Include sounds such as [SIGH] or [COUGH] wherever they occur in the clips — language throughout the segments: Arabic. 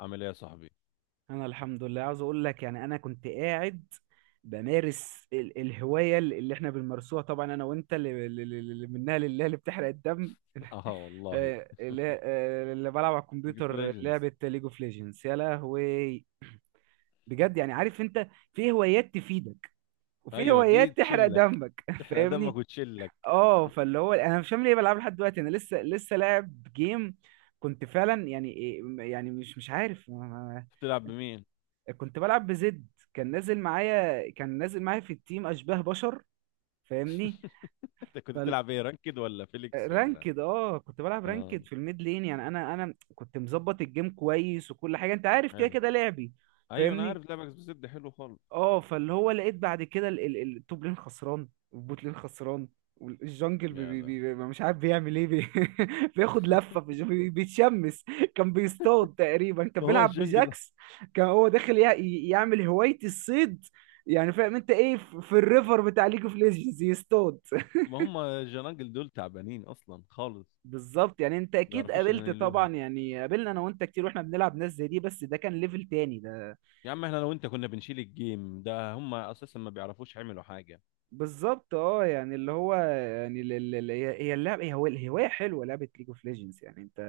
عامل ايه يا صاحبي؟ انا الحمد لله، عاوز اقول لك، يعني انا كنت قاعد بمارس الهوايه اللي احنا بنمارسوها، طبعا انا وانت، اللي منها لله، اللي بتحرق الدم. [LAUGHS] اه والله. اللي بلعب على ليج اوف الكمبيوتر ليجندز. لعبه ليج اوف ليجندز، يا لهوي. بجد، يعني عارف انت، في هوايات تفيدك وفي ايوه، دي هوايات تحرق تشيلك. دمك، [LAUGHS] تحرق دمك فاهمني. وتشيلك. اه، فاللي هو انا مش فاهم ليه بلعب لحد دلوقتي، انا لسه لاعب جيم. كنت فعلا يعني يعني مش عارف. بتلعب بمين؟ كنت بلعب بزد، كان نازل معايا في التيم اشباه بشر، فاهمني. [LAUGHS] انت كنت فال بتلعب ايه، رانكد ولا فيليكس ولا؟ رانكد، اه كنت بلعب اه، رانكد في الميد لين، يعني انا كنت مظبط الجيم كويس وكل حاجه، انت عارف كده حلو. كده لعبي، ايوه، انا فاهمني. عارف لعبك بزد حلو خالص. اه، فاللي هو لقيت بعد كده التوب لين خسران، والبوت لين خسران، والجنجل يا ده. مش عارف بيعمل ايه بي. [LAUGHS] بياخد لفه في بيتشمس، كان بيصطاد تقريبا، كان ما هو بيلعب الجنجل؟ بجاكس، كان هو داخل يعمل هوايه الصيد، يعني فاهم انت ايه، في الريفر بتاع ليج اوف ليجندز يصطاد. [LAUGHS] ما هم الجنانجل دول تعبانين اصلا خالص. بالظبط، يعني انت ما اكيد بيعرفوش قابلت، ينيلوها. طبعا يعني قابلنا انا وانت كتير واحنا بنلعب ناس زي دي، بس ده كان ليفل تاني ده. يا عم، احنا لو انت كنا بنشيل الجيم ده هم اساسا ما بيعرفوش يعملوا حاجه. بالظبط، اه يعني اللي هو يعني هي اللعبه، هي هو الهوايه حلوه، لعبه ليج اوف ليجندز يعني انت،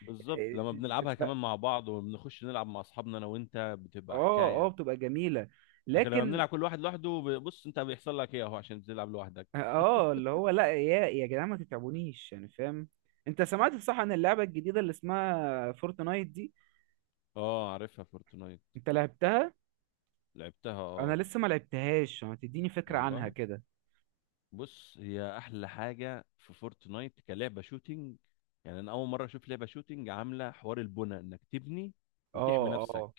بالظبط، لما بنلعبها بتحبها. كمان مع بعض وبنخش نلعب مع اصحابنا انا وانت بتبقى اه، اه، حكايه. بتبقى جميله. لكن لما لكن. بنلعب كل واحد لوحده، بص انت بيحصل لك ايه اهو عشان بتلعب لوحدك. اه، اللي هو لا، يا جدعان ما تتعبونيش يعني، فاهم. انت سمعت صح عن اللعبه الجديده اللي اسمها فورتنايت دي؟ اه، عارفها فورتنايت. انت لعبتها؟ لعبتها انا اه. لسه ما لعبتهاش، ما تديني فكره عنها والله. كده. بص، هي احلى حاجه في فورتنايت كلعبه شوتينج. يعني انا اول مره اشوف لعبه شوتينج عامله حوار البنى انك تبني وتحمي اه، نفسك. اه،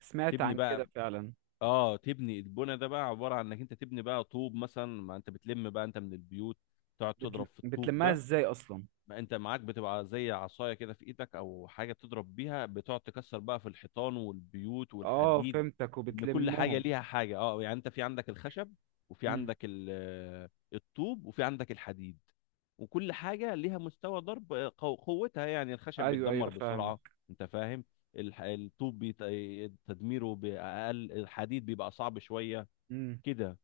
سمعت تبني عن كده بقى. فعلا. اه، تبني البنى ده بقى عباره عن انك انت تبني بقى طوب مثلا ما انت بتلم بقى انت من البيوت. تقعد تضرب في الطوب بتلمها ده. ازاي اصلا؟ ما انت معاك بتبقى زي عصايه كده في ايدك او حاجه بتضرب بيها بتقعد تكسر بقى في الحيطان والبيوت اه والحديد. فهمتك، ان كل حاجه وبتلمهم. ليها حاجه، اه يعني انت في عندك الخشب وفي امم. عندك الطوب وفي عندك الحديد. وكل حاجه ليها مستوى ضرب قوتها، يعني الخشب ايوه، بيتدمر ايوه، بسرعه. فاهمك. انت فاهم. الطوب تدميره باقل، الحديد بيبقى صعب شويه. امم. كده.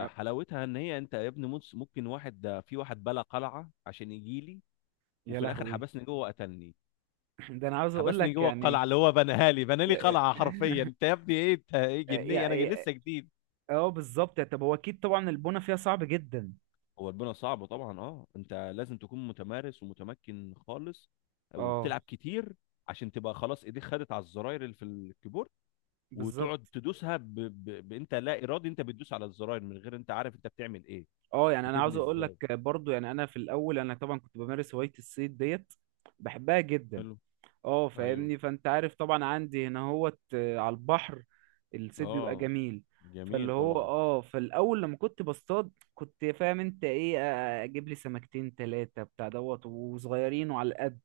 أ- ان هي انت يا ابني ممكن واحد ده في واحد بلا قلعه عشان يجيلي، يا وفي الاخر لهوي. حبسني جوه وقتلني. [CLEARS THROAT] [LAUGHS] ده انا عاوز اقول حبسني لك جوه يعني. القلعه اللي هو بناها لي، بنى [LAUGHS] لي قلعه حرفيا، يا- انت يا ابني ايه؟ انت ايه جنيه؟ انا يا- لسه جديد. اه بالظبط، طب هو اكيد طبعا البونه فيها صعب جدا. هو البناء صعب طبعا، اه انت لازم تكون متمارس ومتمكن خالص اه وبتلعب كتير. عشان تبقى خلاص ايديك خدت على الزراير اللي في الكيبورد وتقعد بالظبط. تدوسها انت لا ارادي، انت بتدوس على الزراير من غير انت عارف انت بتعمل ايه. اه، يعني انا عاوز بتبني اقول لك ازاي؟ برضو، يعني انا في الاول انا طبعا كنت بمارس هوايه الصيد ديت، بحبها جدا. حلو. اه، ايوه. فاهمني، فانت عارف طبعا عندي هنا هوت على البحر، الصيد بيبقى اه، جميل. جميل فاللي هو طبعا. اه، فالاول لما كنت بصطاد كنت فاهم انت ايه، اجيب لي سمكتين تلاتة بتاع دوت وصغيرين وعلى القد.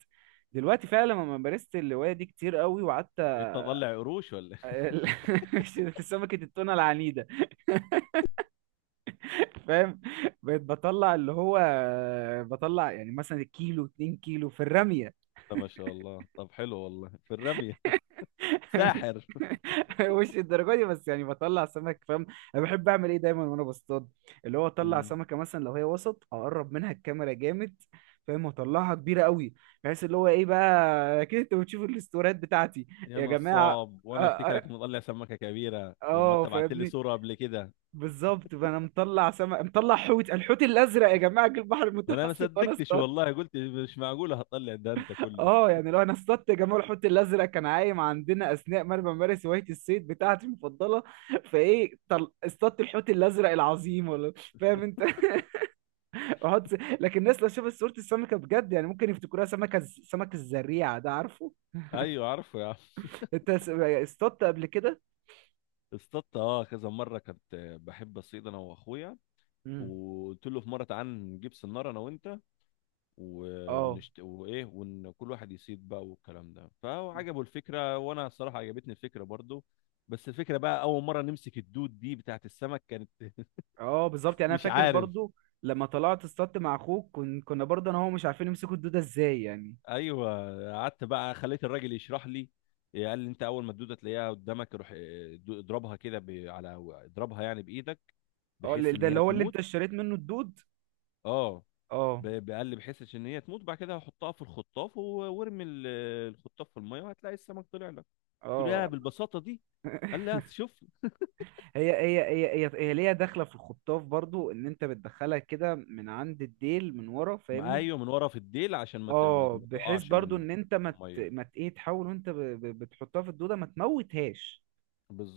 دلوقتي فعلا لما مارست الهواية دي كتير قوي وقعدت بقيت تطلع قروش ولا إيه؟ [LAUGHS] سمكة التونة العنيدة، فاهم. بقيت بطلع اللي هو بطلع يعني مثلا الكيلو 2 كيلو في الرمية. [LAUGHS] طب ما شاء الله، طب حلو والله في الرمي. [LAUGHS] ساحر. مش الدرجه دي بس، يعني بطلع سمك، فاهم. انا بحب اعمل ايه دايما وانا بصطاد؟ اللي هو اطلع مم. سمكه مثلا لو هي وسط، اقرب منها الكاميرا جامد، فاهم، واطلعها كبيره قوي. بحيث اللي هو ايه بقى، اكيد انتوا بتشوفوا الاستوريات بتاعتي، يا يا جماعه. نصاب، اه وانا افتكرك آه، مطلع سمكه كبيره لما انت بعت لي فاهمني، صوره قبل كده. بالظبط. فانا مطلع سمك، مطلع حوت، الحوت الازرق يا جماعه جه البحر فانا ما المتوسط وانا صدقتش اصطاد. والله، قلت مش معقوله هتطلع ده انت كله. اه، يعني لو انا اصطدت يا جماعه الحوت الازرق كان عايم عندنا اثناء ما انا بمارس هوايه الصيد بتاعتي المفضله، فايه، اصطدت الحوت الازرق العظيم ولا، فاهم انت؟ [LAUGHS] احط. لكن الناس لو شافت صوره السمكه بجد، يعني ممكن يفتكروها سمكه سمك الزريعه ده، عارفه. ايوه، عارفه يا عم. انت اصطدت قبل كده؟ [LAUGHS] اصطدت اه كذا مره كنت بحب اصيد انا واخويا. مم. وقلت له في مره تعال نجيب سناره انا وانت و... اه، وايه، وان كل واحد يصيد بقى والكلام ده، فهو عجبه الفكره وانا الصراحه عجبتني الفكره برضو. بس الفكره بقى، اول مره نمسك الدود دي بتاعت السمك كانت [LAUGHS] اه، بالظبط. يعني انا مش فاكر عارف. برضو لما طلعت اصطدت مع اخوك، كنا برضو انا وهو مش عارفين يمسكوا الدوده ازاي يعني. ايوه، قعدت بقى خليت الراجل يشرح لي. قال لي انت اول ما الدوده تلاقيها قدامك روح اضربها كده على، اضربها يعني بايدك، اه، بحيث ان ده اللي هي هو اللي انت تموت. اشتريت منه الدود. اه اه. قال لي بحيث ان هي تموت، بعد كده هحطها في الخطاف وارمي الخطاف في الميه وهتلاقي السمك طلع لك. قلت له يا اه. بالبساطه دي؟ قال لي شوف. هي ليها داخله في الخطاف، برضو ان انت بتدخلها كده من عند الديل من ورا، فاهمني. ايوه، من ورا في الديل عشان اه، ما بحيث تقعش برضو منك ان انت في ما مت... الميه. ما مت... ايه تحاول وانت بتحطها في الدوده ما تموتهاش.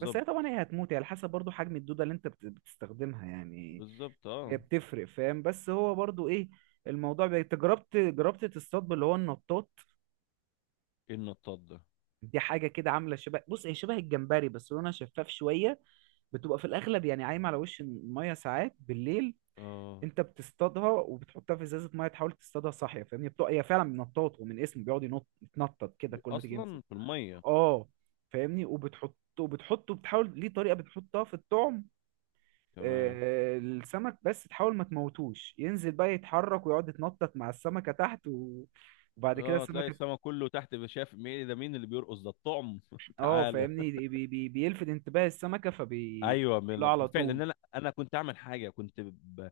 بس هي طبعا هي هتموت، هي على حسب برضو حجم الدوده اللي انت بتستخدمها يعني، بالظبط هي اه. بتفرق، فاهم. بس هو برضو ايه، الموضوع انت جربت تصطاد باللي هو النطاط؟ ايه النطاط ده؟ دي حاجه كده عامله شبه، بص هي شبه الجمبري بس لونها شفاف شويه، بتبقى في الاغلب يعني عايمه على وش الميه ساعات بالليل. اه، انت بتصطادها وبتحطها في ازازه ميه، تحاول تصطادها صاحيه، فاهمني، هي فعلا بنطاط، ومن اسمه بيقعد ينط يتنطط كده كل ما تيجي يمسك. اصلا في الميه. اه، فاهمني، وبتحطه، بتحاول ليه طريقه، بتحطها في الطعم، تمام. السمك، بس تحاول ما تموتوش، ينزل بقى يتحرك ويقعد يتنطط مع السمكه تحت، وبعد كده اه، تلاقي السمكه، السما كله تحت شايف مين ده، مين اللي بيرقص ده الطعم؟ [LAUGHS] اه تعالى. فاهمني، بيلفت انتباه السمكه، ايوه، فبيروح لها على بالفعل طول. ان انا كنت اعمل حاجه، كنت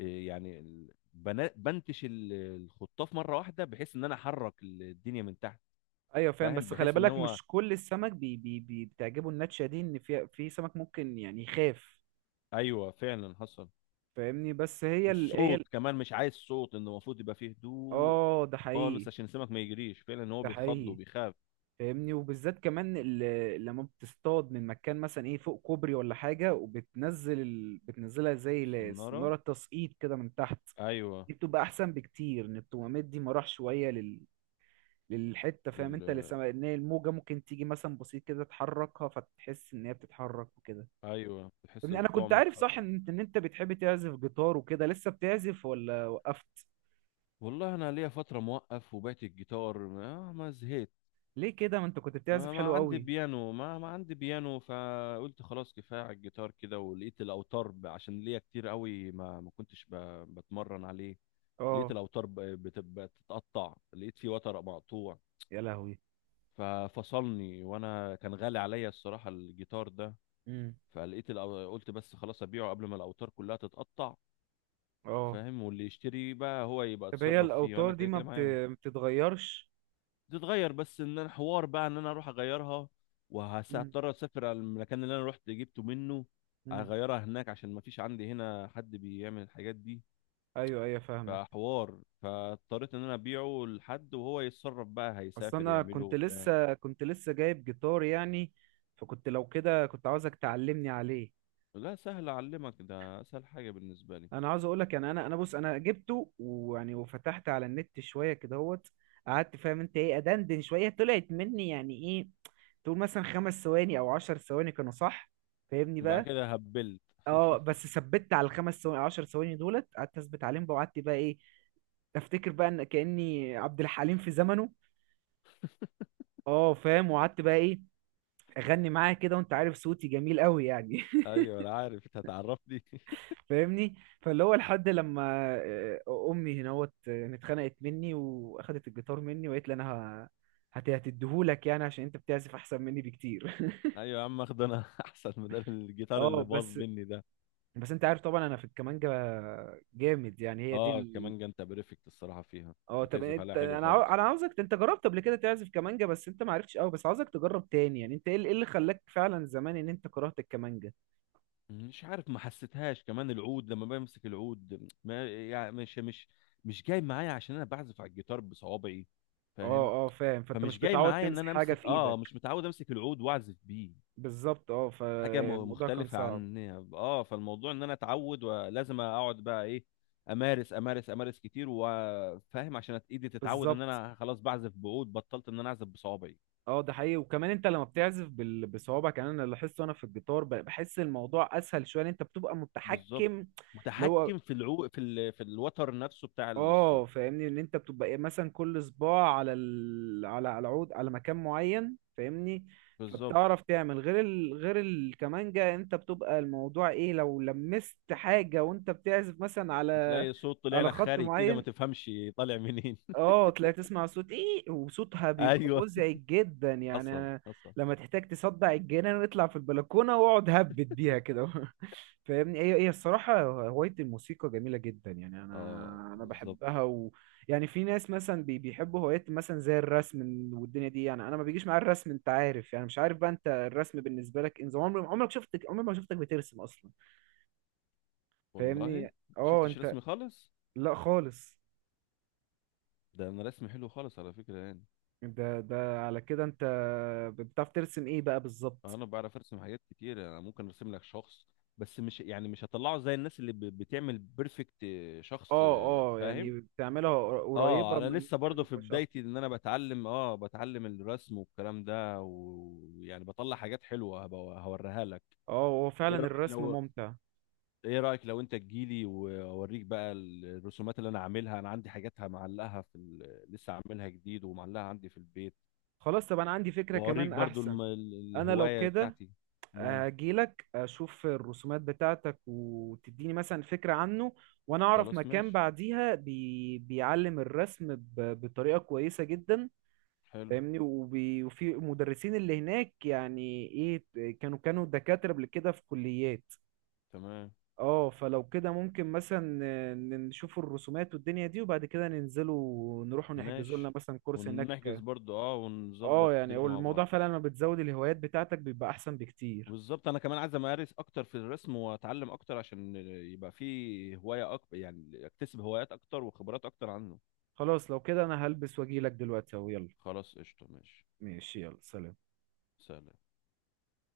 إيه يعني بنتش الخطاف مره واحده بحيث ان انا احرك الدنيا من تحت. ايوه فاهم، فاهم بس خلي بحيث ان بالك هو مش كل السمك بي بي بي بتعجبه النتشه دي، ان في سمك ممكن يعني يخاف. ايوه فعلا حصل. فاهمني، بس هي ال هي ال والصوت كمان مش عايز صوت، انه المفروض يبقى فيه هدوء اه، ده خالص حقيقي. عشان السمك ما يجريش، فعلا ان هو ده بيخض حقيقي، وبيخاف. فاهمني. وبالذات كمان لما بتصطاد من مكان مثلا ايه فوق كوبري ولا حاجة، وبتنزل بتنزلها زي السناره. السنارة التسقيط كده من تحت، ايوه. دي بتبقى احسن بكتير، ان التومات دي مراح شوية للحتة، فاهم انت اللي لل... ان هي الموجة ممكن تيجي مثلا بسيط كده تحركها، فتحس ان هي بتتحرك وكده، ايوه، تحس فاهمني. انا كنت بالطعم عارف صح اتحرك. ان انت إنت بتحب تعزف جيتار وكده، لسه بتعزف ولا وقفت؟ والله انا ليا فتره موقف وبعت الجيتار، ما زهقت. ليه كده، ما انت كنت بتعزف ما حلو عندي قوي. بيانو، ما عندي بيانو، فقلت خلاص كفايه على الجيتار كده، ولقيت الاوتار عشان ليا كتير قوي ما كنتش بتمرن عليه. لقيت اه، الاوتار بتتقطع، لقيت فيه وتر مقطوع يا لهوي. ففصلني، وانا كان غالي عليا الصراحه الجيتار ده. امم. قلت بس خلاص ابيعه قبل ما الاوتار كلها تتقطع. اه فاهم، واللي يشتري بقى هو يبقى طب هي اتصرف فيه وانا الاوتار دي كده كده معايا. ما بتتغيرش؟ تتغير بس ان انا حوار بقى ان انا اروح اغيرها، امم. وهضطر اسافر على المكان اللي انا رحت جبته منه. امم. اغيرها هناك عشان ما فيش عندي هنا حد بيعمل الحاجات دي. ايوه، ايوه، فاهمك. فحوار، فاضطريت ان انا ابيعه لحد وهو يتصرف بقى اصل هيسافر انا يعمله كنت وبتاع. لسه، جايب جيتار يعني، فكنت لو كده كنت عاوزك تعلمني عليه. لا، سهل اعلمك ده، اسهل حاجه بالنسبه لي. انا عاوز اقولك يعني، انا بص، انا جبته ويعني، وفتحت على النت شويه كده اهوت، قعدت فاهم انت ايه ادندن شويه، طلعت مني يعني ايه، تقول مثلا 5 ثواني او 10 ثواني كانوا صح، فاهمني وبعد بقى. كده هبلت. اه، بس ثبت على الخمس ثواني 10 ثواني دولت، قعدت اثبت عليهم بقى، وقعدت بقى ايه، افتكر بقى ان كاني عبد الحليم في زمنه. اه، فاهم، وقعدت بقى ايه، اغني معاه كده، وانت عارف صوتي جميل قوي يعني. [LAUGHS] ايوه انا عارف، انت هتعرفني. [LAUGHS] فاهمني، فاللي هو لحد لما امي هناوت اتخنقت مني واخدت الجيتار مني، وقالت لي انا هتديهولك، يعني عشان انت بتعزف احسن مني بكتير. ايوه يا عم، اخد انا. [LAUGHS] احسن مدار [LAUGHS] الجيتار اه اللي باظ بس مني ده. بس انت عارف طبعا انا في الكمانجة جامد، يعني هي دي. اه، كمان جنت بريفكت الصراحه فيها، اه، طب بتعزف انت، عليها حلو خالص. انا عاوزك، انت جربت قبل كده تعزف كمانجا بس انت ما عرفتش قوي، بس عاوزك تجرب تاني، يعني انت ايه اللي خلاك فعلا زمان ان انت كرهت الكمانجا؟ مش عارف، ما حسيتهاش كمان العود، لما بمسك العود ما، يعني مش جاي معايا عشان انا بعزف على الجيتار بصوابعي. فاهم. اه، اه، فاهم، فانت فمش مش جاي متعود معايا ان تمسك انا حاجه امسك، في ايدك. مش متعود امسك العود واعزف بيه. بالظبط، اه، حاجه فالموضوع كان مختلفه صعب. عن. اه، فالموضوع ان انا اتعود ولازم اقعد بقى ايه، امارس امارس امارس كتير وفاهم عشان ايدي تتعود ان بالظبط، انا خلاص بعزف بعود بطلت ان انا اعزف بصوابعي. اه، ده حقيقي. وكمان انت لما بتعزف بصوابعك، يعني انا لاحظت وانا في الجيتار، بحس الموضوع اسهل شويه، لأن انت بتبقى بالظبط. متحكم. اللي هو متحكم في العو في ال... في الوتر نفسه بتاع اه، الصوت. فاهمني، ان انت بتبقى ايه، مثلا كل صباع على على عود، على مكان معين، فاهمني، بالظبط. فبتعرف تعمل غير غير الكمانجة، انت بتبقى الموضوع ايه، لو لمست حاجة وانت بتعزف مثلا على، وتلاقي صوت طلع على لك خط خارج كده ما معين، تفهمش طالع منين؟ اه تلاقي، تسمع صوت ايه، وصوتها [LAUGHS] بيبقى ايوه مزعج جدا يعني حصل أنا. حصل. لما تحتاج تصدع الجنان اطلع في البلكونه واقعد هبت بيها كده. [LAUGHS] فاهمني، هي الصراحه هوايه الموسيقى جميله جدا، يعني انا اه بالظبط. بحبها. و يعني في ناس مثلا بيحبوا هوايات مثلا زي الرسم والدنيا دي، يعني انا ما بيجيش معايا الرسم، انت عارف يعني، مش عارف بقى انت الرسم بالنسبه لك، انت عمري ما شفتك بترسم اصلا، والله فاهمني. اه شفتش انت. رسمي خالص. لا خالص. ده انا رسمي حلو خالص على فكره يعني. ده على كده انت بتعرف ترسم ايه بقى بالظبط؟ انا بعرف ارسم حاجات كتير، انا ممكن ارسم لك شخص، بس مش يعني مش هطلعه زي الناس اللي بتعمل بيرفكت شخص، اه، اه، فاهم. يعني بتعملها اه، قريبة انا من لسه برضه كانوا في شخص. بدايتي ان انا بتعلم، بتعلم الرسم والكلام ده ويعني بطلع حاجات حلوه هوريها لك. اه، هو ايه فعلا رايك الرسم لو... ممتع. ايه رأيك لو انت تجيلي واوريك بقى الرسومات اللي انا عاملها؟ انا عندي حاجاتها معلقها لسه عاملها جديد ومعلقها عندي في البيت، خلاص، طب انا عندي فكرة واوريك كمان برضو احسن، انا لو الهواية كده بتاعتي. امم. هجيلك اشوف الرسومات بتاعتك، وتديني مثلا فكرة عنه، وانا اعرف خلاص مكان ماشي. بعديها بيعلم الرسم بطريقة كويسة جدا، حلو. فاهمني، وفي مدرسين اللي هناك يعني، ايه، كانوا دكاترة قبل كده في كليات. تمام. اه، فلو كده ممكن مثلا نشوف الرسومات والدنيا دي، وبعد كده ننزلوا ونروحوا نحجزوا لنا ماشي، مثلا كورس ونحجز هناك. برضو اه، ونظبط يعني هو الدنيا مع الموضوع بعض. فعلا لما بتزود الهوايات بتاعتك بيبقى احسن بكتير. بالظبط، انا كمان عايز امارس اكتر في الرسم واتعلم اكتر عشان يبقى في هواية اكتر، يعني اكتسب هوايات اكتر وخبرات اكتر عنه. خلاص لو كده انا هلبس واجيلك دلوقتي اهو، يلا. خلاص، قشطة ماشي. ماشي، يلا، سلام. سلام.